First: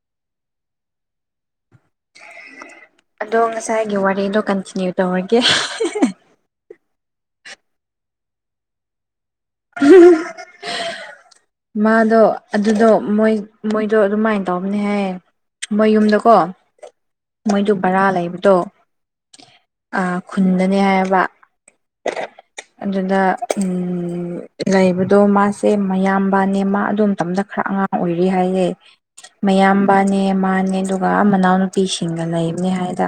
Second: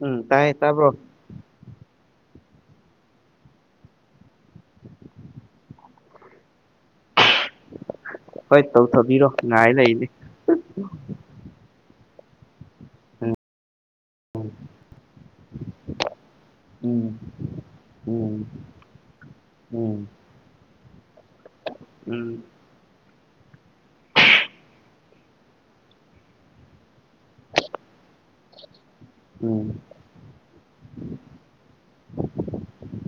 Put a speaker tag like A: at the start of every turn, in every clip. A: ꯎꯝ ꯇꯥꯏ ꯇꯕ꯭ꯔꯣ?
B: ꯑꯗꯣ ꯉꯁꯥꯏꯒꯤ ꯋꯥꯔꯤꯗꯣ ꯀꯟꯇꯤꯅ꯭ꯌꯨ ꯇꯧꯔꯒꯦ꯫
A: ꯍꯣꯏ ꯇꯧꯊꯕꯤꯔꯣ꯫ ꯉꯥꯏ ꯂꯩꯅꯤ
B: ꯃꯥꯗꯣ ꯑꯗꯨꯗꯣ ꯃꯣꯏ ꯃꯣꯏ ꯑꯗꯣ ꯑꯗꯨꯃꯥꯏꯅ ꯇꯧꯕꯅꯦ ꯍꯥꯏꯌꯦ ꯃꯌꯨꯝꯗꯀꯣ
A: ꯎꯝ
B: ꯃꯣꯏꯗꯨ ꯕꯔꯥ
A: ꯎꯝ
B: ꯂꯩꯕꯗꯣ ꯑ
A: ꯎꯝ
B: ꯈꯨꯟꯗꯅꯦ ꯍꯥꯏꯕ
A: ꯎꯝ
B: ꯑꯗꯨꯗ ꯎꯝ ꯂꯩꯕꯗꯣ ꯃꯥꯁꯦ ꯃꯌꯥꯝꯕꯥꯅꯦ ꯃꯥ ꯑꯗꯨ ꯃꯇꯝꯗ ꯈꯔ ꯑꯉꯥꯡ ꯑꯣꯏꯔꯤ ꯍꯥꯏꯌꯦ꯫
A: ꯎꯝ
B: ꯃꯌꯥꯝꯕꯅꯦ ꯃꯥꯅꯦ ꯑꯗꯨꯒ ꯃꯅꯥꯎꯅꯨꯄꯤꯁꯤꯡꯒ ꯂꯩꯕꯅꯦ ꯍꯥꯏꯗ꯫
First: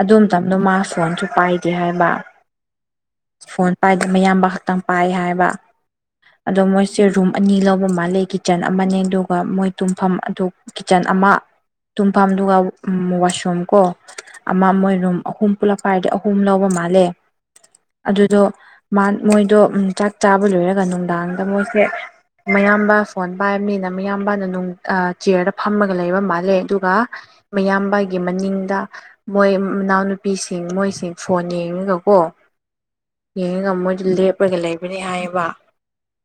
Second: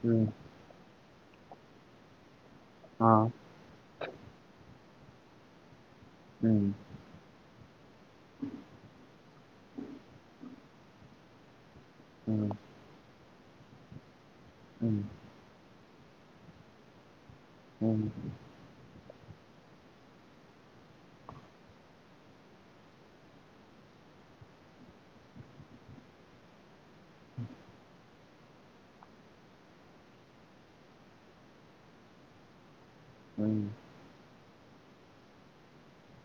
B: ꯑꯗꯨ
A: ꯎꯝ ꯎꯝ
B: ꯃꯇꯝꯗꯣ ꯃꯥ ꯐꯣꯟꯁꯨ ꯄꯥꯏꯗꯦ ꯍꯥꯏꯕ꯫
A: ꯑꯥ
B: ꯐꯣꯟ ꯄꯥꯏ ꯃꯌꯥꯝꯕ ꯈꯛꯇꯪ ꯄꯥꯏ ꯍꯥꯏꯕ꯫ ꯑꯗꯣ
A: ꯎꯝ
B: ꯃꯣꯏꯁꯦ ꯔꯨꯝ ꯑꯅꯤ ꯂꯧꯕ ꯃꯥꯜꯂꯦ ꯀꯤꯠꯆꯟ ꯑꯃꯅꯦ ꯑꯗꯨꯒ ꯃꯣꯏ ꯇꯨꯝꯐꯝ ꯑꯗꯨ ꯀꯤꯠꯆꯟ ꯑꯃ
A: ꯎꯝ
B: ꯇꯨꯝꯐꯝꯗꯨꯒ ꯋꯥꯁꯔꯨꯝ ꯀꯣ ꯑꯃ
A: ꯎꯝ
B: ꯃꯣꯏ
A: ꯎꯝ
B: ꯔꯨꯝ ꯑꯍꯨꯝ ꯄꯨꯂꯞ ꯄꯥꯏꯔꯗꯤ ꯑꯍꯨꯝ ꯂꯧꯕ ꯃꯥꯜꯂꯦ ꯑꯗꯨꯗꯣ ꯃꯣꯏꯗꯣ ꯆꯥꯛ ꯆꯥꯕ ꯂꯣꯏꯔꯒ ꯅꯨꯡꯗꯥꯡꯗ ꯃꯣꯏꯁꯦ ꯃꯌꯥꯝꯕ ꯐꯣꯟ ꯄꯥꯏꯕꯅꯤꯅ ꯃꯌꯥꯝꯕꯅ ꯅꯨꯡ ꯆꯤꯌꯔꯗ ꯐꯝꯃꯒ ꯂꯩꯕ ꯃꯥꯜꯂꯦ ꯑꯗꯨꯒ ꯃꯌꯥꯝꯕꯒꯤ ꯃꯅꯤꯡꯗ ꯃꯣꯏ ꯃꯅꯥꯎꯅꯨꯄꯤꯁꯤꯡ ꯃꯣꯏꯁꯤꯡ ꯐꯣꯟ ꯌꯦꯡꯉꯒꯀꯣ ꯌꯦꯡꯔꯒ ꯃꯣꯏꯗꯤ ꯂꯦꯞꯄꯒ ꯂꯩꯕꯅꯤ ꯍꯥꯏꯌꯦꯕ꯫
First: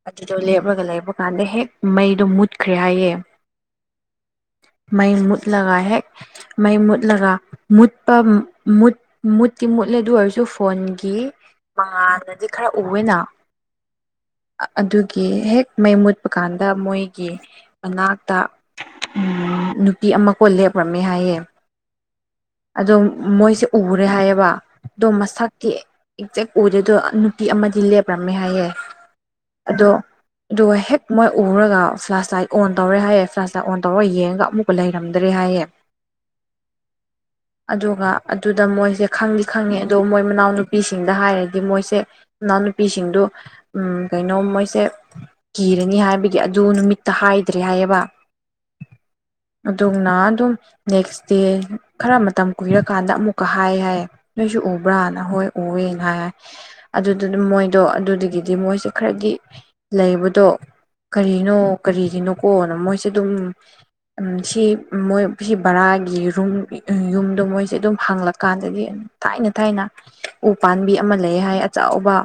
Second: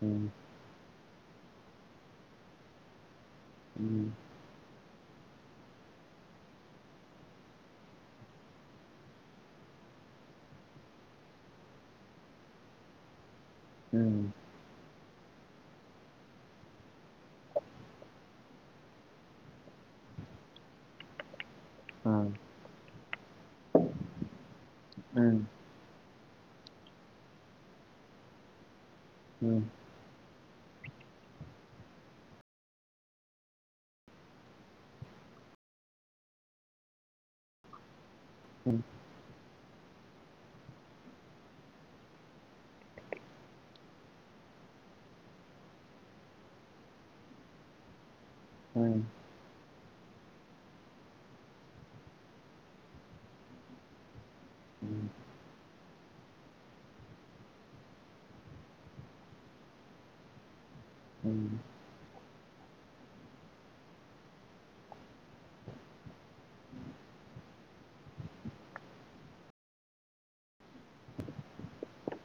A: ꯎꯝ ꯎꯝ
B: ꯑꯗꯨꯗꯣ ꯂꯦꯞꯂꯒ ꯂꯩꯕ ꯀꯥꯟꯗ ꯍꯦꯛ ꯃꯩꯗꯣ ꯃꯨꯠꯈ꯭ꯔꯦ ꯍꯥꯏꯌꯦ
A: ꯎꯝ
B: ꯃ ꯃꯗ ꯂꯒꯥ ꯍꯦꯛ ꯃꯩ ꯃꯨꯠꯂꯒ ꯃꯨꯠꯄ ꯃꯨꯠꯇꯤ ꯃꯨꯠꯂꯦ ꯑꯗꯨ ꯑꯣꯏꯔꯁꯨ ꯐꯣꯟꯒꯤ ꯃꯉꯥꯜꯗꯗꯤ ꯈꯔ ꯎꯑꯦꯅ
A: ꯎꯝ
B: ꯑꯗꯨꯒꯤ ꯍꯦꯛ ꯃꯩ ꯃꯨꯠꯄ ꯀꯥꯟꯗ ꯃꯣꯏꯒꯤ ꯃꯅꯥꯛꯇ ꯎꯝ ꯅꯨꯄꯤ ꯑꯃ ꯀꯣꯟ ꯂꯦꯞꯈ꯭ꯔꯝꯃꯦ ꯍꯥꯏꯌꯦ
A: ꯑꯥ ꯎꯝ
B: ꯑꯗꯣ ꯃꯣꯏꯁꯦ ꯎꯔꯦ ꯍꯥꯏꯌꯦꯕ ꯑꯗꯣ
A: ꯎꯝ ꯎꯝ ꯎꯝ ꯎꯝ
B: ꯃꯁꯛꯇꯤ ꯑꯦꯛꯖꯦꯛ ꯑꯣꯏꯗꯦꯗꯣ ꯅꯨꯄꯤ ꯑꯃꯗꯤ ꯂꯦꯞꯔꯝꯃꯦ ꯍꯥꯏꯌꯦ ꯑꯗꯣ ꯑꯗꯨꯒ ꯍꯦꯛ ꯃꯣꯏ ꯎꯔꯒ ꯐ꯭ꯂꯥꯁ ꯂꯥꯏꯠ ꯑꯣꯟ ꯇꯧꯔꯦ ꯍꯥꯏꯌꯦ ꯐ꯭ꯂꯥꯁ ꯂꯥꯏꯠ ꯑꯣꯟ ꯇꯧꯔ ꯌꯦꯡꯉꯒ ꯑꯃꯨꯛ ꯂꯩꯔꯝꯗ꯭ꯔꯦ ꯍꯥꯏꯌꯦ ꯑꯗꯨꯒ ꯑꯗꯨꯗ ꯃꯣꯏꯁꯦ ꯈꯪꯗꯤ ꯈꯪꯉꯤ ꯑꯗꯣ ꯃꯣꯏ ꯃꯅꯥꯎꯅꯨꯄꯤꯁꯤꯡꯗ ꯍꯥꯏꯔꯗꯤ ꯃꯣꯏꯁꯦ ꯏꯅꯥꯎꯅꯨꯄꯤꯁꯤꯡꯗꯨ ꯎꯝ ꯀꯩꯅꯣ ꯃꯣꯏꯁꯦ ꯀꯤꯔꯅꯤ ꯍꯥꯏꯕꯒꯤ ꯑꯗꯨ ꯅꯨꯃꯤꯠꯇ ꯍꯥꯏꯗ꯭ꯔꯦ ꯍꯥꯏꯌꯦꯕ
A: ꯎꯝ
B: ꯑꯗꯨꯅ ꯑꯗꯨꯝ ꯅꯦꯛꯁ ꯗꯦ ꯈꯔ ꯃꯇꯝ ꯀꯨꯏꯔꯀꯥꯟꯗ ꯑꯃꯨꯛꯀ ꯍꯥꯏ ꯍꯥꯏꯌꯦ ꯅꯣꯏꯁꯨ
A: ꯎꯝ
B: ꯎꯕ꯭ꯔꯥꯅ
A: ꯎꯝ
B: ꯍꯣꯏ ꯎꯑꯦꯅ ꯍꯥꯏ ꯑꯗꯨꯗꯨꯅ ꯃꯣꯏ ꯑꯗꯣ ꯑꯗꯨꯗꯒꯤꯗꯤ ꯃꯣꯏꯁꯦ ꯈꯔꯗꯤ ꯂꯩꯕꯗꯣ
A: ꯎꯝ
B: ꯀꯔꯤꯅꯣ ꯀꯔꯤꯒꯤꯅꯣꯀꯣꯅ ꯃꯣꯏꯁꯦ ꯑꯗꯨꯝ ꯁꯤ ꯃꯣꯏ ꯁꯤ ꯕꯔꯥꯒꯤ ꯔꯨꯝ ꯌꯨꯝꯗꯣ ꯃꯣꯏꯁꯦ ꯑꯗꯨꯝ ꯍꯥꯡꯂꯛꯀꯥꯟꯗꯗꯒꯤ ꯊꯥꯏꯅ ꯊꯥꯏꯅ ꯎ ꯄꯥꯝꯕꯤ ꯑꯃ ꯂꯩ ꯍꯥꯏ ꯑꯆꯕ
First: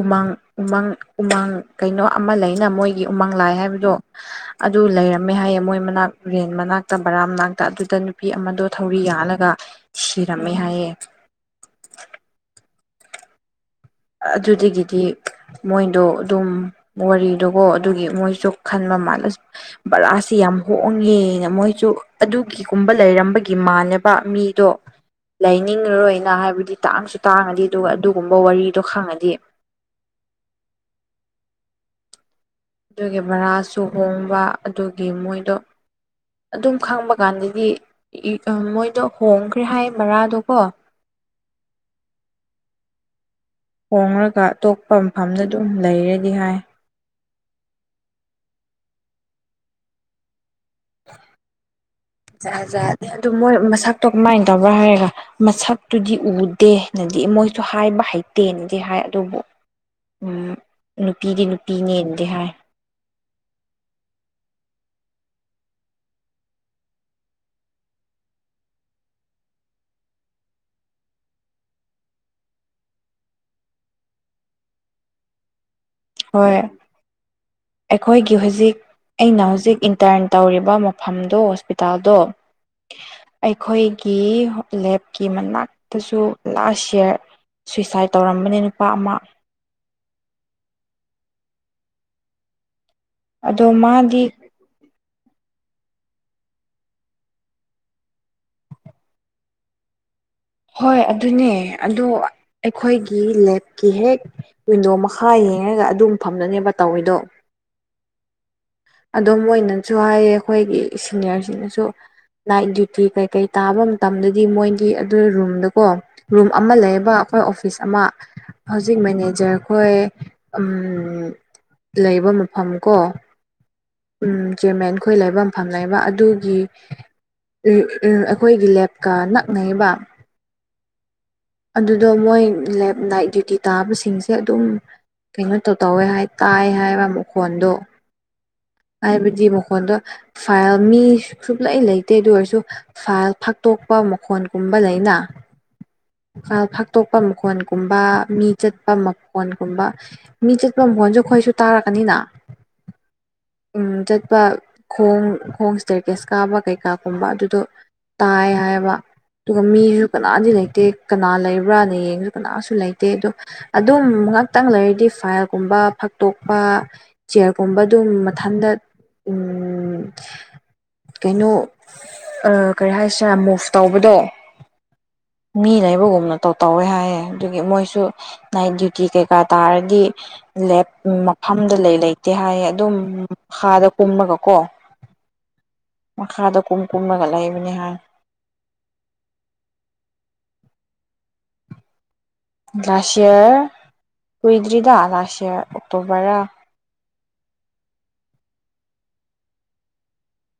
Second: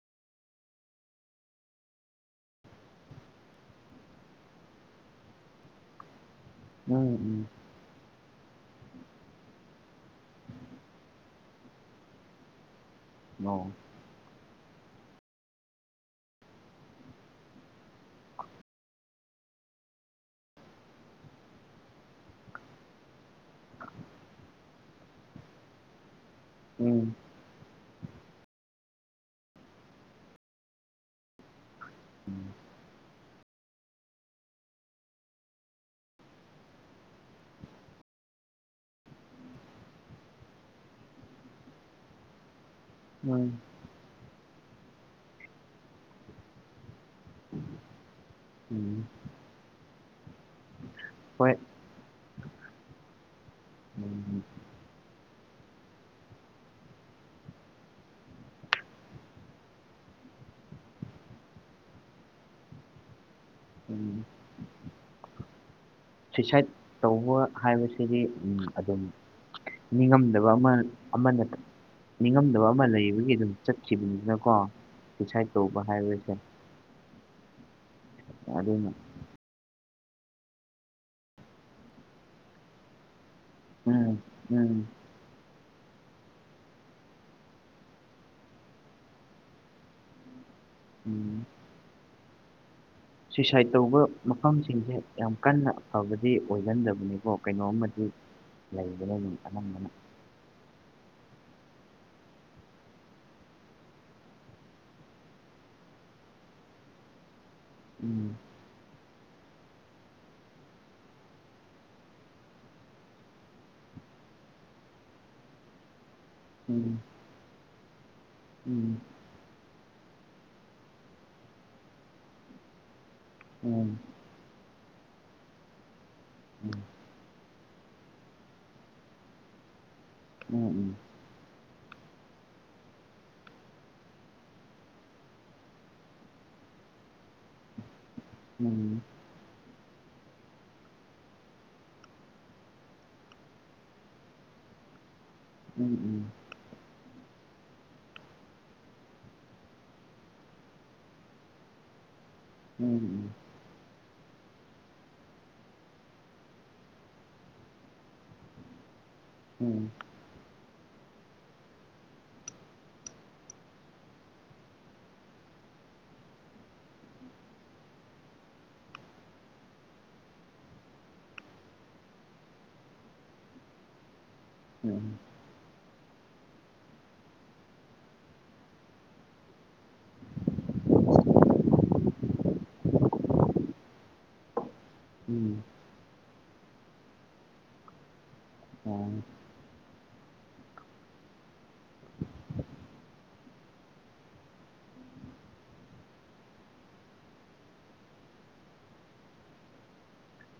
B: ꯎꯃꯪ ꯎꯃꯪ ꯎꯃꯪ ꯀꯩꯅꯣ ꯑꯃ ꯂꯩꯅ ꯃꯣꯏꯒꯤ ꯎꯃꯪ ꯂꯥꯏ ꯍꯥꯏꯕꯗꯣ ꯑꯗꯨ ꯂꯩꯔꯝꯃꯦ ꯍꯥꯏꯌꯦ ꯃꯣꯏ ꯃꯅꯥꯛ ꯔꯦꯟ ꯃꯅꯥꯛꯇ ꯕꯔꯥ ꯃꯅꯥꯛꯇ ꯑꯗꯨꯗ ꯅꯨꯄꯤ ꯑꯃꯗꯣ ꯊꯧꯔꯤ ꯌꯥꯜꯂꯒ ꯁꯤꯔꯝꯃꯦ ꯍꯥꯏꯌꯦꯦ
A: [unintelligible]
B: ꯑꯗꯨꯗꯒꯤꯗꯤ ꯃꯣꯏꯗꯣ ꯑꯗꯨꯝ ꯋꯥꯔꯤꯗꯣꯀꯣ ꯑꯗꯨꯒꯤ ꯃꯣꯏꯁꯨ ꯈꯟꯕ ꯃꯥꯜꯂ ꯕꯔꯁꯤꯦ ꯌꯥꯝ ꯍꯣꯡꯉꯦꯅ ꯃꯣꯏꯁꯨ ꯑꯗꯨꯒꯤꯒꯨꯝꯕ ꯂꯩꯔꯝꯕꯒꯤ ꯃꯥꯜꯂꯦꯕ ꯃꯤꯗꯣ ꯂꯩꯅꯤꯡꯉꯔꯣꯏꯅ ꯍꯥꯏꯕꯗꯤ
A: ꯎꯝ
B: ꯇꯥꯡꯁꯨ ꯇꯥꯡꯉꯗꯤ ꯑꯗꯨꯒ ꯑꯗꯨꯒꯨꯝꯕ ꯋꯥꯔꯤꯗꯣ ꯈꯪꯉꯗꯤ
A: ꯎꯝ
B: ꯑꯗꯨꯒꯤ ꯚꯔꯥꯁꯨ ꯍꯣꯡꯕ ꯑꯗꯨꯒꯤ ꯃꯣꯏꯗꯣ ꯑꯗꯨꯝ ꯈꯪꯕ ꯀꯥꯟꯗꯗꯤ ꯃꯣꯏꯗꯣ ꯍꯣꯡꯈ꯭ꯔꯦ ꯍꯥꯏ ꯃꯔꯥꯗꯣꯀꯣ
A: ꯎꯝ
B: ꯍꯣꯡꯂꯒ ꯑꯇꯣꯞꯄ ꯃꯐꯝꯗ ꯑꯗꯨꯝ ꯂꯩꯔꯗꯤ ꯍꯥꯏ
A: ꯎꯝ ꯍꯣꯏ
B: ꯖꯥꯠ ꯖꯥꯠꯅꯦ ꯑꯗꯨ ꯃꯣꯏ ꯃꯁꯛꯇꯣ
A: ꯎꯝ
B: ꯀꯃꯥꯏꯅ ꯇꯧꯕ꯭ꯔꯥ ꯍꯥꯏꯔꯒ ꯃꯁꯛꯇꯨꯗꯤ ꯎꯗꯦꯅꯗꯤ ꯃꯣꯏꯁꯨ ꯍꯥꯏꯕ ꯍꯩꯇꯦꯅꯗꯤ ꯍꯥꯏ ꯑꯗꯨꯕꯨ ꯎ ꯅꯨꯄꯤꯗꯤ ꯅꯨꯄꯤꯅꯦꯅꯗꯤ ꯍꯥꯏ
A: ꯎꯝ ꯁꯨꯏꯁꯥꯏꯠ ꯇꯧꯕ ꯍꯥꯏꯕꯁꯤꯗꯤ ꯑꯗꯨꯝ ꯅꯤꯡꯉꯝꯗꯕ ꯑꯃ ꯑꯃ ꯅ ꯅꯤꯡꯉꯝꯗꯕ ꯑꯃ ꯂꯩꯕꯒꯤ ꯑꯗꯨꯝ ꯆꯠꯈꯤꯕꯅꯤꯅꯀꯣ ꯁꯨꯁꯥꯏꯠ ꯇꯧꯕ ꯍꯥꯏꯕ
B: ꯍꯣꯏ ꯑꯩꯈꯣꯏꯒꯤ ꯍꯧꯖꯤꯛ
A: ꯑꯗꯨꯅ
B: ꯑꯩꯅ ꯍꯧꯖꯤꯛ ꯏꯟꯇꯔꯟ ꯇꯧꯔꯤꯕ ꯃꯐꯝꯗꯣ ꯍꯣꯁꯄꯤꯇꯥꯜꯗꯣ
A: ꯎꯝ
B: ꯑꯩꯈꯣꯏꯒꯤ
A: ꯎꯝ
B: ꯀꯤ ꯃꯅꯥꯛꯇꯁꯨ ꯂꯥꯁ ꯌꯔ ꯁꯨꯏꯁꯥꯏꯠ ꯇꯧꯔꯝꯕꯅꯦ ꯅꯨꯄꯥ ꯑꯃ
A: ꯎꯝ
B: ꯑꯗꯣ
A: ꯁꯨꯏꯁꯥꯏꯠ ꯇꯧꯕ
B: ꯃꯥꯗꯤ
A: ꯃꯐꯝꯁꯤꯡꯁꯦ ꯌꯥꯝ ꯀꯟꯅ ꯐꯕꯗꯤ ꯑꯣꯏꯒꯟꯗꯕꯅꯤꯀꯣ ꯀꯩꯅꯣꯝꯃ ꯂꯩꯕꯗꯒꯤ ꯑꯅꯝꯕꯅ
B: ꯍꯣꯏ ꯑꯗꯨꯅꯦ ꯑꯗꯣ ꯑꯩꯈꯣꯏꯒꯤ ꯂꯦꯞꯀꯤ ꯍꯦꯛ ꯋꯤꯟꯗꯣ ꯃꯈꯥ ꯌꯦꯡꯉꯒ ꯑꯗꯨꯝ ꯐꯝꯅꯅꯦꯕ ꯇꯧꯋꯦꯗꯣ
A: ꯎꯝ
B: ꯑꯗꯨꯝ ꯑꯣꯏꯅꯁꯨ ꯍꯥꯏꯌꯦ ꯑꯩꯈꯣꯏꯒꯤ ꯁꯤꯅꯤꯌꯔꯁꯤꯡꯅꯁꯨ ꯅꯥꯏꯠ ꯗ꯭ꯌꯨꯇꯤ ꯀꯩꯀꯩ ꯇꯥꯕ ꯃꯇꯝꯗꯗꯤ ꯃꯣꯏꯒꯤ ꯑꯗꯨ ꯔꯨꯝꯗꯀꯣ ꯔꯨꯝ ꯑꯃ
A: ꯎꯝ
B: ꯂꯩꯌꯦꯕ ꯑꯩꯈꯣꯏ ꯑꯣꯐꯤꯁ ꯑꯃ ꯍꯧꯖꯤꯛ
A: ꯎꯝ
B: ꯃꯅꯦ ꯑꯣꯖꯛ ꯑꯩꯈꯣꯏ ꯂꯩꯕ ꯃꯐꯝ ꯀꯣ
A: ꯑꯣꯝ
B: ꯎ ꯆꯨꯝꯃꯦ ꯑꯩꯈꯣꯏ ꯂꯩꯕ ꯃꯐꯝ ꯂꯩꯕ ꯑꯗꯨꯒꯤ ꯑꯩꯈꯣꯏꯒꯤ ꯂꯦꯞꯀ ꯅꯛꯅꯔꯤꯕ
A: ꯎꯝ ꯎꯝ
B: ꯑꯗꯨꯗꯣ ꯃꯣꯏ ꯂꯦꯞ ꯅꯥꯏꯠ ꯗ꯭ꯌꯨꯇꯤ ꯇꯥꯕꯁꯤꯡꯁꯦ ꯑꯗꯨꯝ ꯀꯩꯅꯣ ꯇꯧ ꯇꯧꯋꯦ ꯍꯥꯏ ꯇꯥꯏ ꯍꯥꯏꯕ ꯃꯈꯣꯟꯗꯣ
A: ꯎꯝ
B: ꯍꯥꯏꯕꯗꯤ ꯃꯈꯣꯟꯗ ꯐꯥꯏꯜ ꯃꯤ ꯁꯨꯡꯂꯩ ꯂꯩꯇꯦ ꯑꯗꯨ ꯑꯣꯏꯔꯁꯨ ꯐꯥꯏꯜ ꯐꯥꯛꯇꯣꯛꯄ ꯃꯈꯣꯟꯒꯨꯝꯕ ꯂꯩꯅ
A: ꯎꯝ ꯎꯝ
B: ꯐꯥꯛꯇꯣꯛꯄ ꯃꯈꯣꯟꯒꯨꯝꯕ ꯃꯤ ꯆꯠꯄ ꯃꯈꯣꯟꯒꯨꯝꯕ ꯃꯤ ꯆꯠꯄ ꯃꯒꯣꯟꯁꯨ ꯑꯩꯈꯣꯏꯁꯨ ꯇꯥꯔꯛꯀꯅꯤꯅ
A: ꯎꯝ ꯎꯝ
B: ꯎ ꯆꯠꯄ ꯈꯣꯡ ꯈꯣꯡ ꯏꯁꯇꯔꯀꯦꯁ ꯀꯥꯕ ꯀꯩꯀꯥꯒꯨꯝꯕ ꯑꯗꯨꯗꯣ ꯇꯥꯏ ꯍꯥꯏꯕ ꯑꯗꯨꯒ ꯃꯤꯁꯨ ꯀꯅꯥꯗꯤ ꯂꯩꯇꯦ ꯀꯅꯥ ꯂꯩꯕ꯭ꯔꯥꯅ ꯌꯦꯡꯉꯁꯨ ꯀꯅꯥꯁꯨ ꯂꯩꯇꯦ ꯑꯗꯣ ꯑꯗꯨꯝ ꯉꯥꯛꯇꯪ ꯂꯩꯔꯗꯤ ꯐꯥꯏꯜꯒꯨꯝꯕ ꯐꯛꯇꯣꯛꯄ ꯆꯤꯌꯔꯒꯨꯝꯕ ꯑꯗꯨꯝ ꯃꯊꯟꯗ ꯎꯝ ꯀꯩꯅꯣ ꯀꯔꯤ ꯍꯥꯏꯁꯤꯔꯦ ꯃꯨꯐ ꯇꯧꯕꯗꯣ
A: ꯎꯝ
B: ꯃꯤ ꯂꯩ ꯃꯔꯨꯒꯨꯝꯅ ꯇꯧ ꯇꯧꯋꯦ ꯍꯥꯏꯌꯦ ꯑꯗꯨꯒꯤ ꯃꯣꯏꯁꯨ ꯅꯥꯏꯠ ꯗ꯭ꯌꯨꯇꯤ ꯀꯩꯀꯥ ꯇꯥꯔꯗꯤ ꯂꯦꯞ ꯃꯐꯝꯗ ꯂꯩ ꯂꯩꯇꯦ ꯍꯥꯏꯌꯦ ꯑꯗꯨꯝ ꯈꯥꯗ ꯀꯨꯝꯃꯒ ꯀꯣ
A: ꯎꯝ
B: ꯃꯈꯥꯗ ꯀꯨꯝ ꯀꯨꯝꯂꯒꯠꯂꯛꯏꯕꯅꯤꯍꯥꯟ
A: ꯑꯣ
B: ꯂꯥꯁ ꯏꯌꯥꯔ ꯀꯨꯏꯗ꯭ꯔꯤꯗ ꯂꯥꯁ ꯏꯌꯥꯔ ꯑꯣꯛꯇꯣꯕꯔ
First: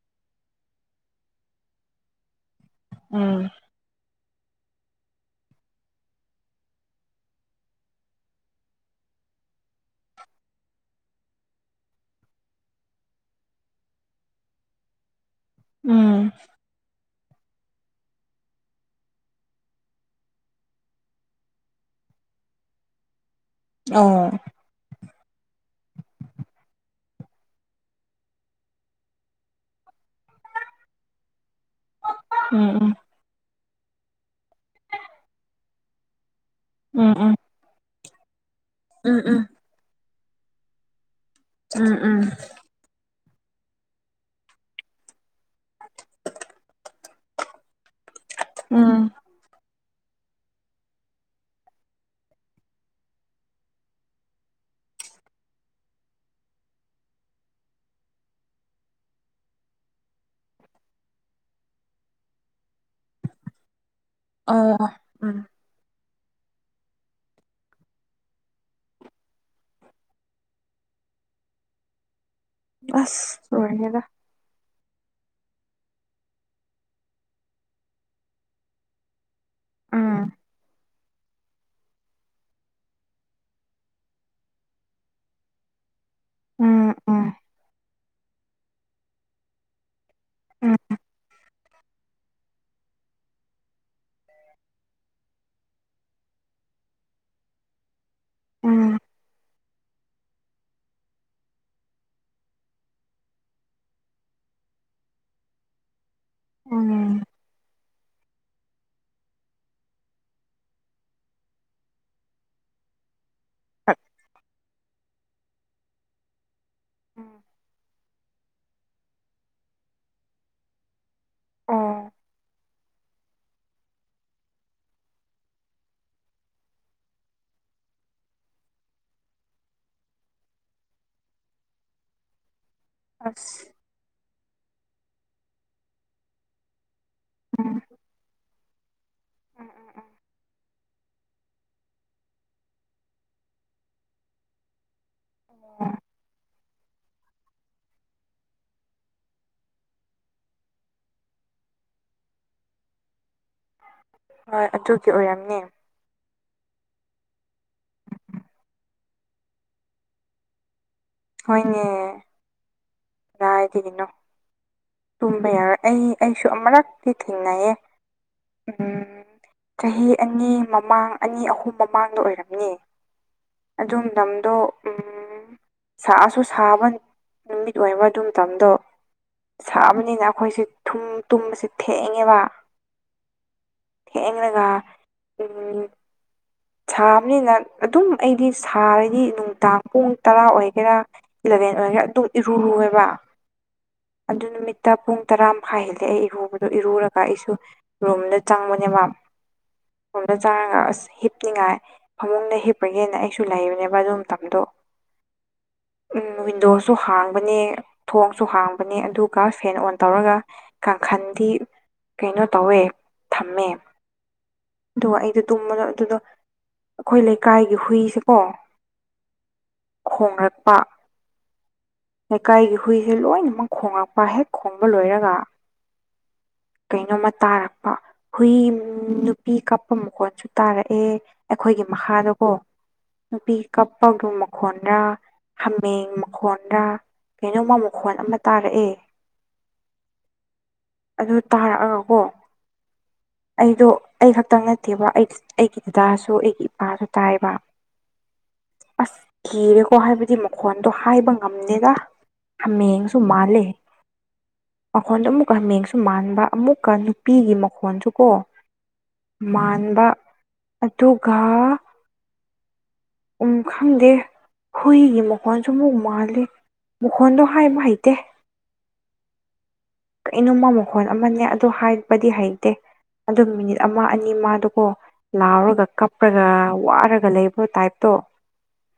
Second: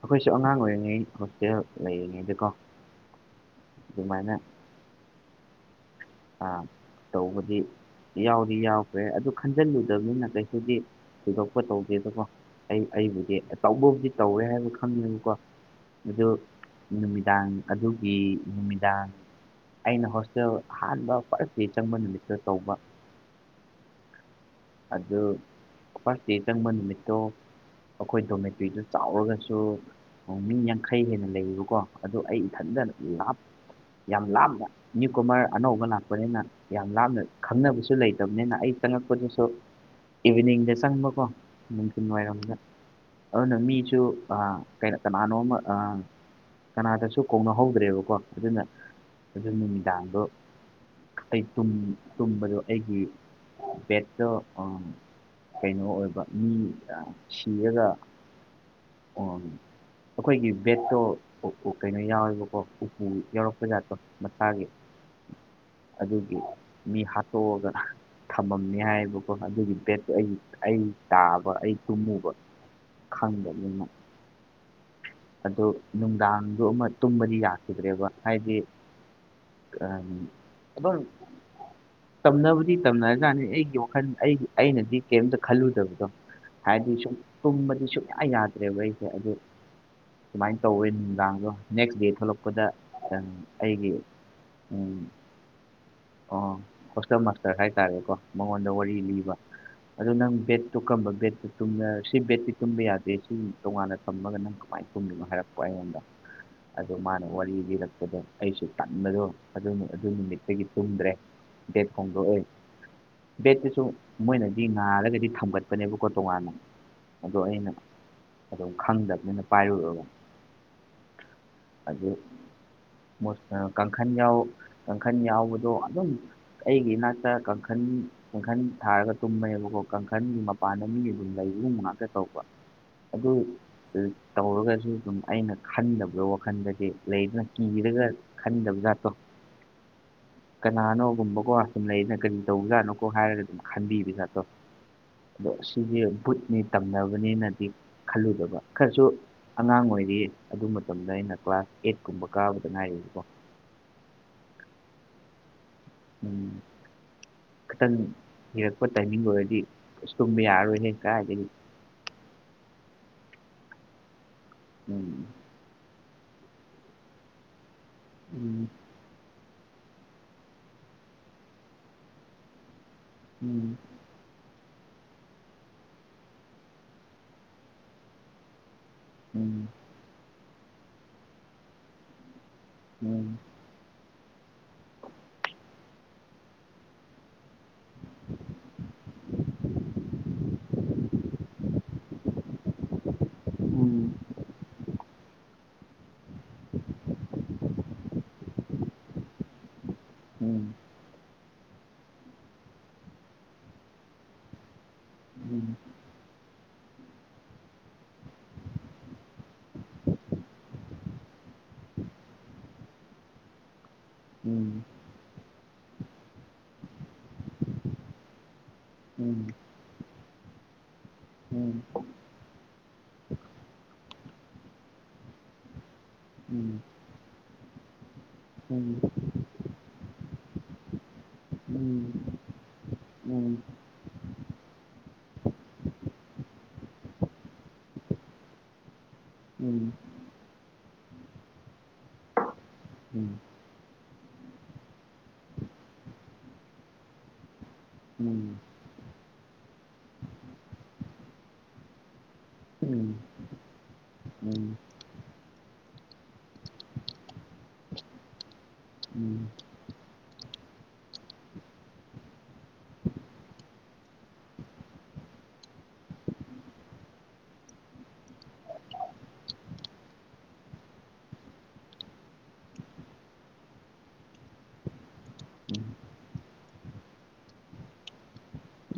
A: ꯑꯩꯈꯣꯏꯁꯨ ꯑꯉꯥꯡ ꯑꯣꯏꯔꯤꯉꯩ ꯍꯣꯁꯇꯦꯜ ꯂꯩꯔꯤꯉꯩꯗꯀꯣ
B: ꯎꯝ
A: ꯑꯗꯨꯃꯥꯏꯅ ꯑꯥ ꯇꯧꯕꯗꯤ ꯌꯥꯎꯗꯤ ꯌꯥꯎꯈ꯭ꯔꯦ ꯑꯗꯨ ꯈꯟꯖꯤꯜꯂꯨꯗꯕꯅꯤꯅ ꯀꯩꯁꯨꯗꯤ ꯊꯣꯏꯗꯣꯛꯄ ꯇꯧꯒꯦꯗꯀꯣ ꯑꯩ ꯑꯩꯕꯨꯗꯤ ꯑ ꯇꯧꯕꯕꯨꯗꯤ ꯇꯧꯋꯦ ꯍꯥꯏꯕ ꯈꯪꯗꯕꯀꯣ ꯑꯗꯨ
B: ꯎꯝ
A: ꯅꯨꯃꯤꯗꯥꯡ ꯑꯗꯨꯒꯤ ꯅꯨꯃꯤꯗꯥꯡ ꯑꯩꯅ ꯍꯣꯁꯇꯦꯜ ꯑꯍꯥꯟꯕ ꯐꯔ ꯗꯦ ꯆꯪꯕ ꯅꯨꯃꯤꯠꯇꯨ ꯇꯧꯕ
B: ꯑꯣ
A: ꯑꯗꯨ ꯐꯥꯔꯁ ꯗꯦ ꯆꯪꯕ ꯅꯨꯃꯤꯠꯇꯣ ꯑꯩꯈꯣꯏ ꯗꯣꯃꯦꯇꯔ꯭ꯤꯗꯨ ꯆꯥꯎꯔꯒꯁꯨ ꯃꯤ ꯌꯥꯡꯈꯩ ꯍꯦꯟꯅ ꯂꯩꯌꯦꯕꯀꯣ ꯑꯗꯣ ꯑꯩ ꯏꯊꯟꯇ
B: ꯎꯝ
A: ꯂꯥꯞ ꯌꯥꯝ ꯂꯥꯞꯅ ꯅ꯭ꯌꯨꯀꯣꯃꯔ ꯑꯅꯧꯕ ꯂꯥꯛꯄꯅꯤꯅ ꯌꯥꯝ
B: ꯎꯝ
A: ꯂꯥꯞꯅ
B: ꯎꯝ
A: ꯈꯪꯅꯕꯁꯨ ꯂꯩꯇꯕꯅꯤꯅ ꯑꯩ
B: ꯎꯝ ꯎꯝ
A: ꯆꯪꯉꯛꯄꯗꯨꯁꯨ ꯏꯚꯤꯅꯤꯡꯗ ꯆꯪꯕꯀꯣ
B: ꯎꯝ ꯎꯝ
A: ꯅꯨꯡꯊꯤꯟ
B: ꯎꯝ
A: ꯋꯥꯏꯔꯝꯗ ꯑꯗꯨꯅ ꯃꯤꯁꯨ ꯑꯥ ꯀꯅꯥꯅꯣꯃ ꯀꯅꯥꯗꯁꯨ ꯀꯧꯅꯍꯧꯗ꯭ꯔꯦꯕꯀꯣ ꯑꯗꯨꯅ
B: ꯎꯝ
A: ꯑꯗꯨ ꯅꯨꯃꯤꯗꯥꯡꯗꯣ ꯑꯩ ꯇꯨꯝꯕꯗꯣ ꯑꯩꯒꯤ ꯑꯗꯣ ꯀꯩꯅꯣ ꯑꯣꯏꯕ ꯃꯤ ꯁꯤꯔꯒ ꯑꯣ ꯑꯩꯈꯣꯏꯒꯤ ꯕꯦꯠꯇꯣ ꯀꯩꯅꯣ ꯌꯥꯎꯋꯦꯕꯀꯣ ꯎꯄꯨ ꯌꯥꯎꯔꯛꯄ ꯖꯥꯠꯇꯣ ꯃꯆꯥꯒꯤ
B: ꯑꯣ ꯎꯝ
A: ꯑꯗꯨꯒꯤ ꯃꯤ ꯍꯥꯠꯇꯣꯛꯑꯒ ꯊꯝꯃꯝꯅꯤ ꯍꯥꯏ ꯣ ꯑꯗꯨꯒꯤ ꯕꯦꯗꯣ ꯑꯩ ꯑꯩ ꯇꯥꯕ ꯑꯩ ꯇꯨꯝꯃꯨꯕ
B: ꯑꯁ
A: ꯈꯪꯗꯕꯅꯤꯅ
B: ꯔꯍꯤꯦꯗ
A: ꯑꯗꯨ ꯅꯨꯡꯗꯥꯡꯗ ꯑꯃ ꯇꯨꯝꯕꯗꯤ ꯌꯥꯈꯤꯗ꯭ꯔꯦꯕ ꯍꯥꯏꯗꯤ ꯑ
B: ꯎꯝ
A: ꯑ ꯇꯝꯅꯕꯗꯤ ꯇꯝꯅꯔꯖꯥꯠꯅꯤ ꯑꯩꯒꯤ ꯋꯥꯈꯜ ꯑꯩꯒꯤ ꯑꯩꯅꯗꯤ ꯀꯔꯤꯝꯇ ꯈꯜꯂꯨꯗꯕꯗꯣ ꯍꯥꯏꯗꯤ
B: ꯎꯝ
A: ꯁꯨꯝ
B: ꯎꯝ
A: ꯄꯨꯝꯕꯗꯤ ꯁꯨꯡꯌꯥ ꯌꯥꯗ꯭ꯔꯦꯕ ꯑꯩꯁꯦ ꯑꯗꯨ ꯁꯨꯃꯥꯏꯅ
B: ꯎꯝ
A: ꯇꯧꯋꯦ ꯅꯨꯡꯗꯥꯡꯗꯣ ꯅꯦꯛꯁ ꯗꯦ ꯊꯣꯛꯂꯛꯄꯗ ꯑꯩꯒꯤ ꯑꯣ ꯍꯣꯁꯇꯦꯜ ꯃꯥꯁꯇꯔ ꯍꯥꯏꯇꯥꯔꯦꯀꯣ ꯃꯉꯣꯟꯗ
B: ꯎꯝ
A: ꯋꯥꯔꯤ ꯂꯤꯕ ꯑꯗꯨꯗ ꯅꯪ ꯕꯦꯠꯇꯣ ꯀꯔꯝꯕ ꯕꯦꯠꯇꯨ ꯇꯨꯝꯕꯔ ꯁꯤ ꯕꯦꯠꯇꯤ ꯇꯨꯝꯕ ꯌꯥꯗꯦ ꯁꯤ ꯇꯣꯉꯥꯟꯅ ꯊꯝꯃꯒ ꯅꯪ ꯀꯃꯥꯏꯅ ꯇꯨꯝꯗꯣꯏꯅꯣ ꯍꯥꯏꯔꯛꯄ ꯑꯩꯉꯣꯟꯗ ꯑꯗꯣ
B: ꯎꯝ
A: ꯃꯥꯅ ꯋꯥꯔꯤ ꯂꯤꯔꯛꯄꯗꯣ ꯑꯩꯁꯨ ꯇꯟꯕꯗꯣ ꯑꯗꯨ ꯑꯗꯨ ꯅꯨꯃꯤꯠꯇꯒꯤ ꯇꯨꯝꯗ꯭ꯔꯦ ꯕꯦꯠ ꯍꯣꯡꯗꯣꯛꯑꯦ ꯕꯦꯠꯇꯨꯁꯨ ꯃꯣꯏꯅꯗꯤ ꯉꯥꯔꯒꯗꯤ ꯊꯝꯒꯠꯄꯅꯦꯕꯀꯣ ꯇꯣꯉꯥꯟꯅ ꯑꯗꯣ ꯑꯩꯅ ꯑꯗꯨꯝ ꯈꯪꯗꯕꯅꯤꯅ ꯄꯥꯏꯔꯨꯔꯕ
B: ꯑꯣ
A: ꯑꯗꯨ ꯀꯥꯡꯈꯟ ꯌꯥꯎ ꯀꯥꯡꯈꯟ ꯌꯥꯎꯕꯗꯣ ꯑꯗꯨꯝ ꯑꯩꯒꯤ ꯏꯅꯥꯛꯇ ꯀꯥꯡꯈꯟ ꯀꯥꯡꯈꯟ ꯊꯥꯔꯒ ꯇꯨꯝꯃꯦꯕꯀꯣ ꯀꯥꯡꯈꯟꯒꯤ ꯃꯄꯥꯟꯗ ꯃꯤ ꯑꯗꯨꯝ ꯂꯩꯕꯒꯨꯝꯕ ꯉꯥꯛꯇ ꯇꯧꯕ ꯑꯗꯨ
B: ꯑꯁ
A: ꯇꯧꯔꯒꯁꯨ ꯑꯗꯨꯝ ꯑꯩꯅ ꯈꯟꯗꯕꯗꯣ ꯋꯥꯈꯜꯗꯗꯤ ꯂꯩꯗꯅ ꯀꯤꯔꯒ ꯈꯟꯗꯕ ꯖꯥꯠꯇꯣ
B: ꯎꯝ ꯎꯝ ꯎꯝ
A: ꯀꯅꯥꯅꯣ ꯒꯨꯝꯕꯀꯣ ꯁꯨꯝ ꯂꯩꯔꯤꯅ ꯀꯔꯤ ꯇꯧꯕꯖꯥꯠꯅꯣ ꯀꯣ ꯍꯥꯏꯔꯒ ꯑꯗꯨꯝ ꯈꯟꯕꯤꯕ ꯖꯥꯠꯇꯣ ꯑꯗꯣ ꯁꯤꯗꯤ ꯕꯨꯠꯅꯤ ꯇꯝꯅꯕꯅꯦꯅꯗꯤ ꯈꯜꯂꯨꯗꯕ ꯈꯔꯁꯨ ꯑꯉꯥꯡ ꯑꯣꯏꯔꯤꯌꯦ ꯑꯗꯨ ꯃꯇꯝꯗ ꯑꯩꯅ ꯀ꯭ꯂꯥꯁ ꯑꯦꯠ ꯀꯨꯝꯕ ꯀꯥꯕꯗ ꯉꯥꯏꯔꯤꯕꯀꯣ
B: ꯍꯣꯏ ꯑꯗꯨꯒꯤ ꯑꯣꯏꯔꯝꯅꯤ
A: ꯎꯝ ꯈꯔ ꯀꯤꯔꯛꯄ ꯇꯥꯏꯃꯤꯡ ꯑꯣꯏꯔꯗꯤ ꯏꯁ ꯇꯨꯝꯕ ꯌꯥꯔꯣꯏꯍꯦ ꯀꯥꯏꯗꯩꯩ
B: ꯎꯝ ꯀꯥꯢꯗꯒꯤꯅꯣ
A: ꯎꯝ
B: ꯇꯨꯝꯕ ꯌꯥꯔꯣꯏ ꯑꯩ ꯑꯩꯁꯨ ꯑꯃꯨꯔꯛꯇꯤ ꯊꯦꯡꯅꯩꯌꯦ ꯎꯝ ꯆꯍꯤ ꯑꯅꯤ ꯃꯃꯥꯡ ꯑꯅꯤ ꯑꯍꯨꯝ ꯃꯃꯥꯡꯗ ꯑꯣꯏꯔꯝꯅꯤ
A: ꯎꯝ
B: ꯑꯗꯨ ꯃꯇꯝꯗꯣ ꯁꯥꯁꯨ ꯁꯥꯕ ꯂꯣꯏꯕ ꯑꯗꯨ ꯃꯇꯝꯗꯣ ꯁꯥꯕꯅꯤꯅ ꯑꯩꯈꯣꯏꯁꯦ ꯇꯨꯝ ꯇꯨꯝꯕꯁꯦ ꯊꯦꯡꯉꯦꯕ
A: ꯎꯝ
B: ꯊꯦꯡꯉꯒ ꯎꯝ ꯁꯥꯕꯅꯤꯅ ꯑꯗꯨꯝ ꯑꯩꯗꯤ ꯁꯥꯔꯗꯤ ꯅꯨꯡꯗꯥꯡ ꯄꯨꯡ ꯇꯔꯥ ꯑꯣꯏꯒꯦꯔꯥ ꯏꯂꯚꯦꯟ ꯑꯣꯏꯒꯦꯔ ꯑꯗꯨꯝ ꯏꯔꯨ ꯂꯨꯏꯑꯦꯕ
A: ꯎꯝ
B: ꯑꯗꯨ ꯅꯨꯃꯤꯠꯇ ꯄꯨꯡ ꯇꯔꯥꯃꯥꯏ ꯍꯦꯜꯂꯦ ꯑꯩ ꯏꯍꯣꯡꯕꯗꯣ ꯏꯔꯨꯔꯒ ꯑꯩꯁꯨ ꯔꯨꯝꯗ ꯆꯪꯕꯅꯦꯕ ꯔꯨꯝꯗ
A: ꯎꯝ
B: ꯆꯪꯉꯒ ꯑꯁ ꯆꯤꯞꯅꯤꯡꯉꯥꯏ ꯐꯃꯨꯡꯗ ꯍꯤꯞꯄꯒꯦꯅ ꯑꯩꯁꯨ ꯂꯩꯕꯅꯦꯕ ꯑꯗꯨ ꯃꯇꯝꯗꯣ
A: ꯎ
B: ꯎꯝ ꯋꯤꯟꯗꯣꯁꯨ ꯍꯥꯡꯕꯅꯦ ꯊꯣꯡꯁꯨ ꯍꯥꯡꯕꯅꯦ ꯑꯗꯨꯒ ꯐꯦꯟ ꯑꯣꯟ ꯇꯧꯔꯒ ꯀꯥꯡꯈꯟꯗꯤ ꯀꯩꯅꯣ ꯇꯧꯋꯦ ꯊꯝꯃꯦ
A: ꯎꯝ ꯎꯝ ꯎꯝ ꯎꯝ ꯎꯝ
B: ꯑꯗꯨꯒ ꯑꯩꯗꯣ ꯇꯨꯝꯕꯗꯣ ꯑꯗꯨꯗ ꯑꯩꯈꯣꯏ ꯂꯩꯀꯥꯏꯒꯤ ꯍꯨꯏꯁꯦꯀꯣ
A: ꯎꯝ
B: ꯈꯣꯡ ꯂꯥꯛꯄ
A: ꯎꯝ
B: ꯂꯩꯀꯥꯏꯒꯤ ꯍꯨꯏꯁꯦ ꯂꯣꯏꯅꯃꯛ ꯈꯣꯉꯛꯄ ꯍꯦꯛ ꯈꯣꯡꯕ ꯂꯣꯏꯔꯒ ꯀꯩꯅꯣꯝꯃ ꯇꯥꯔꯛꯄ ꯍꯨꯏ
A: ꯎꯝ
B: ꯃꯤ ꯀꯞꯄ ꯃꯈꯣꯟꯁꯨ ꯇꯥꯔꯛꯑꯦ ꯑꯩꯈꯣꯏꯒꯤ ꯃꯈꯥꯗꯀꯣ ꯅꯨꯄꯤ ꯀꯞꯄꯒꯤ ꯃꯈꯣꯟꯗ ꯍꯥꯃꯦꯡ ꯃꯈꯣꯟꯗ ꯀꯩꯅꯣꯝꯃ ꯃꯈꯣꯟ ꯑꯃ ꯇꯥꯔꯛꯑꯦ
A: ꯎꯝ
B: ꯑꯗꯨ ꯇꯥꯔꯛꯑꯒꯀꯣ ꯑꯩꯗꯣ ꯑꯩ ꯈꯛꯇꯪ ꯅꯠꯇꯦꯕ ꯑꯩ ꯑꯩꯒꯤ ꯗꯥꯁꯨ ꯑꯩꯒꯤ ꯏꯄꯥꯁꯨ ꯇꯥꯏꯕ
A: ꯎꯝ
B: ꯑꯁ ꯀꯤꯔꯦꯀꯣ ꯍꯥꯏꯕꯗꯤ ꯃꯈꯣꯟꯗꯣ ꯍꯥꯏꯕ ꯉꯝꯅꯦꯗ ꯃꯦꯁꯨ ꯃꯥꯂꯦ
A: ꯎꯝ
B: ꯃꯈꯣꯟꯗꯣ ꯑꯃꯨꯛꯀ ꯍꯥꯃꯦꯡꯁꯨ ꯃꯥꯟꯕ ꯑꯃꯨꯛꯀ ꯅꯨꯄꯤꯒꯤ ꯃꯈꯣꯟꯜꯁꯨ ꯀꯣ
A: ꯎꯝ
B: ꯃꯥꯟꯕ ꯑꯗꯨꯒ ꯎꯝ ꯈꯪꯗꯦ ꯍꯨꯏꯒꯤ ꯃꯈꯣꯟꯁꯨ ꯑꯃꯨꯛ ꯃꯥꯜꯂꯤ ꯃꯈꯣꯟꯗꯣ ꯍꯥꯏꯕ ꯍꯩꯇꯦ ꯀꯩꯅꯣꯃ ꯃꯈꯣꯟꯜ ꯑꯃꯅꯦ ꯑꯗ ꯍꯥꯏꯕꯗꯤ ꯍꯩꯇꯦ ꯑꯗꯨ ꯃꯤꯅꯤꯠ ꯑꯃ ꯑꯅꯤ ꯑꯃꯗꯨꯀꯣ
A: ꯎꯝ ꯎꯝ
B: ꯂꯥꯎꯔꯒ ꯀꯞꯄꯔꯒ ꯋꯥꯔꯒ ꯂꯩꯕ꯭ꯔꯣ ꯇꯥꯏꯞꯇꯣ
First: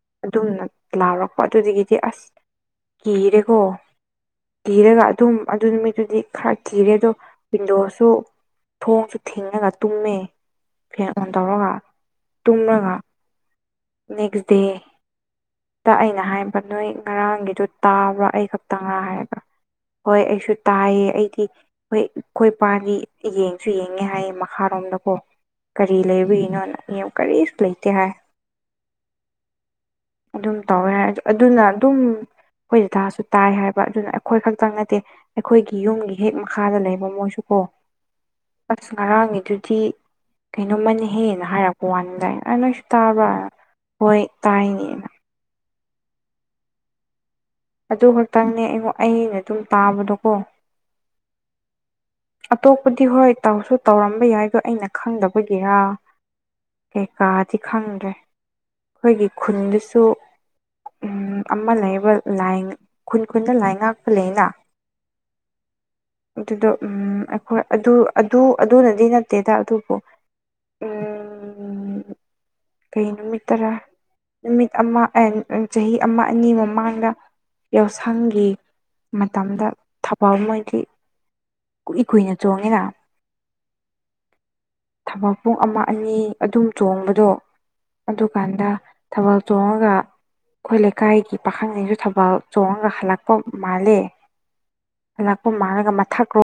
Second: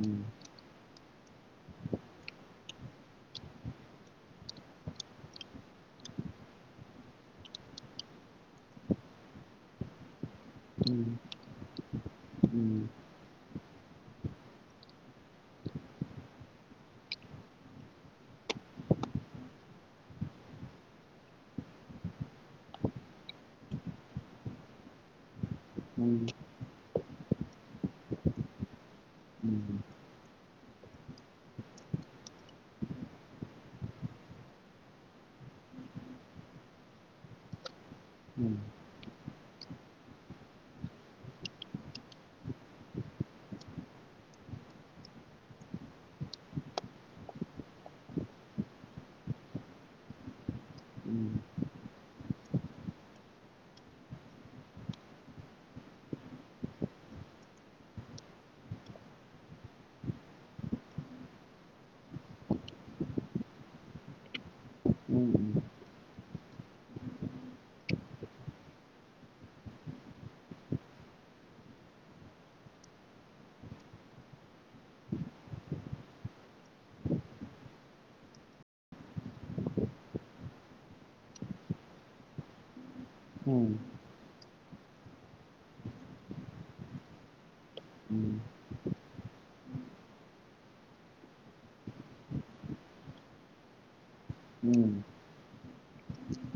A: ꯎꯝ
B: ꯑꯗꯨꯝꯅ ꯂꯥꯎꯔꯛꯄ ꯑꯗꯨꯗꯒꯤꯗꯤ ꯑꯁ ꯀꯤꯔꯦꯀꯣ ꯀꯤꯔꯒ ꯑꯗꯨꯝ ꯑꯗꯨ ꯅꯨꯃꯤ ꯑꯗꯨꯗꯤ ꯈꯔ ꯀꯤꯔꯦ ꯑꯗꯣ ꯋꯤꯟꯗꯣꯁꯨ ꯊꯣꯡꯁꯨ ꯊꯦꯡꯉꯒ ꯇꯨꯝꯃꯦ ꯐꯦꯟ
A: ꯎꯝ
B: ꯑꯣꯟ ꯇꯧꯔꯒ
A: ꯎꯝ
B: ꯇꯨꯝꯔꯒ ꯅꯦꯛꯁ ꯗꯦ ꯗ ꯑꯩꯅ ꯍꯥꯏꯕ ꯅꯣꯏ ꯉꯔꯥꯡꯒꯤꯗꯨ ꯇꯥꯕ꯭ꯔꯥ ꯑꯩ ꯈꯛꯇ ꯉ ꯍꯥꯏꯒ꯭ꯔꯥ ꯍꯣꯏ ꯑꯩꯁꯨ ꯇꯥꯏꯌꯦ ꯑꯩꯗꯤ ꯍꯣꯏ ꯑꯩꯈꯣꯏ ꯏ ꯄꯥꯗꯤ ꯌꯦꯡꯁꯨ ꯌꯦꯡꯉꯦ ꯍꯥꯏꯌꯦ ꯃꯈꯥꯔꯣꯝꯗꯀꯣ ꯀꯔꯤ
A: ꯎꯝ
B: ꯂꯩꯕꯩꯅꯣꯅ ꯌꯦꯡ ꯀꯔꯤꯁꯨ ꯂꯩꯇꯦ ꯍꯥꯏ꯫
A: ꯎꯝꯝ
B: ꯑꯗꯨꯝ ꯇꯧꯋꯦ ꯍꯥꯏ ꯑꯗꯨꯅ ꯑꯗꯨꯝ ꯑꯩꯈꯣꯏ ꯊꯥꯁꯨ ꯇꯥꯏ ꯍꯥꯏꯕ ꯑꯗꯨꯅ ꯑꯩꯈꯣꯏ ꯈꯛꯇꯪ ꯅꯠꯇꯦ ꯑꯩꯈꯣꯏꯒꯤ ꯌꯨꯝꯒꯤ ꯍꯦꯛ ꯃꯈꯥꯗ ꯂꯩꯕ ꯃꯣꯏꯁꯨ ꯀꯣ
A: ꯎꯝ
B: ꯑꯁ ꯉꯔꯥꯡꯉꯗꯨꯗꯤ ꯀꯩꯅꯣꯝꯃꯅꯍꯦꯅ ꯍꯥꯏꯔꯛꯄ ꯋꯥꯅꯤꯗꯥꯥꯏ ꯑ ꯅꯣꯏꯁꯨ ꯇꯥꯕ꯭ꯔꯥ ꯍꯣꯏ ꯇꯥꯏꯅꯦ ꯑꯗꯨ ꯈꯛꯇꯪꯅꯦ ꯑꯩꯉ ꯑꯩꯅ ꯑꯗꯨꯝ ꯇꯥꯕꯗꯣꯀꯣ
A: ꯎꯝ
B: ꯑꯇꯣꯞꯄꯗꯤ ꯍꯣꯏ ꯇꯧꯁꯨ ꯇꯧꯔꯝꯕ ꯌꯥꯏꯗꯣ ꯑꯩꯅ ꯈꯪꯗꯕꯒꯤꯔꯥ ꯀꯩꯀꯥꯗꯤ ꯈꯪꯗ꯭ꯔꯦ ꯑꯩꯈꯣꯏꯒꯤ ꯈꯨꯟꯗꯁꯨ ꯎꯝ ꯑꯃ ꯂꯩꯕ ꯂꯥꯏ ꯈꯨꯟ ꯈꯨꯟꯗ ꯂꯥꯏ ꯉꯥꯛꯄ ꯂꯩꯅ
A: ꯎꯝ
B: ꯑꯗꯨꯠꯇꯗ ꯎꯝ ꯑꯩꯈꯣꯏ ꯑꯗꯨ ꯑꯗꯨ ꯑꯗꯨꯅꯗꯤ ꯅꯠꯇꯦꯗ ꯑꯗꯨꯕꯨ ꯎ ꯎꯝ ꯀꯩ ꯅꯨꯃꯤꯠꯇꯔꯥ ꯅꯨꯃꯤꯠ ꯑꯃ ꯆꯍꯤ ꯑꯃ ꯑꯅꯤ ꯃꯃꯥꯡꯗ ꯌꯥꯎꯁꯪꯒꯤ ꯃꯇꯝꯗ ꯊꯕꯜ ꯃꯣꯏꯗꯤ ꯀꯨꯏ ꯀꯨꯏꯅ ꯆꯣꯡꯉꯦꯔ
A: ꯎꯝ
B: ꯊꯕꯛ ꯄꯨꯡ ꯑꯃ ꯑꯅꯤ ꯑꯗꯨꯝ ꯆꯣꯡꯕꯗꯣ
A: ꯎꯝ
B: ꯑꯗꯨꯀꯥꯟꯗ ꯊꯕꯜ ꯆꯣꯡꯉꯒ ꯑꯩꯈꯣꯏ ꯂꯩꯀꯥꯏꯒꯤ ꯄꯥꯈꯪꯁꯤꯁꯨ ꯊꯕꯜ ꯆꯣꯡꯉꯒ ꯍꯜꯂꯛꯄ ꯃꯥꯜꯂꯦ
A: ꯎꯝ
B: ꯂꯥꯛꯄ ꯃꯥꯜꯂꯒ ꯃꯊꯛꯔꯣ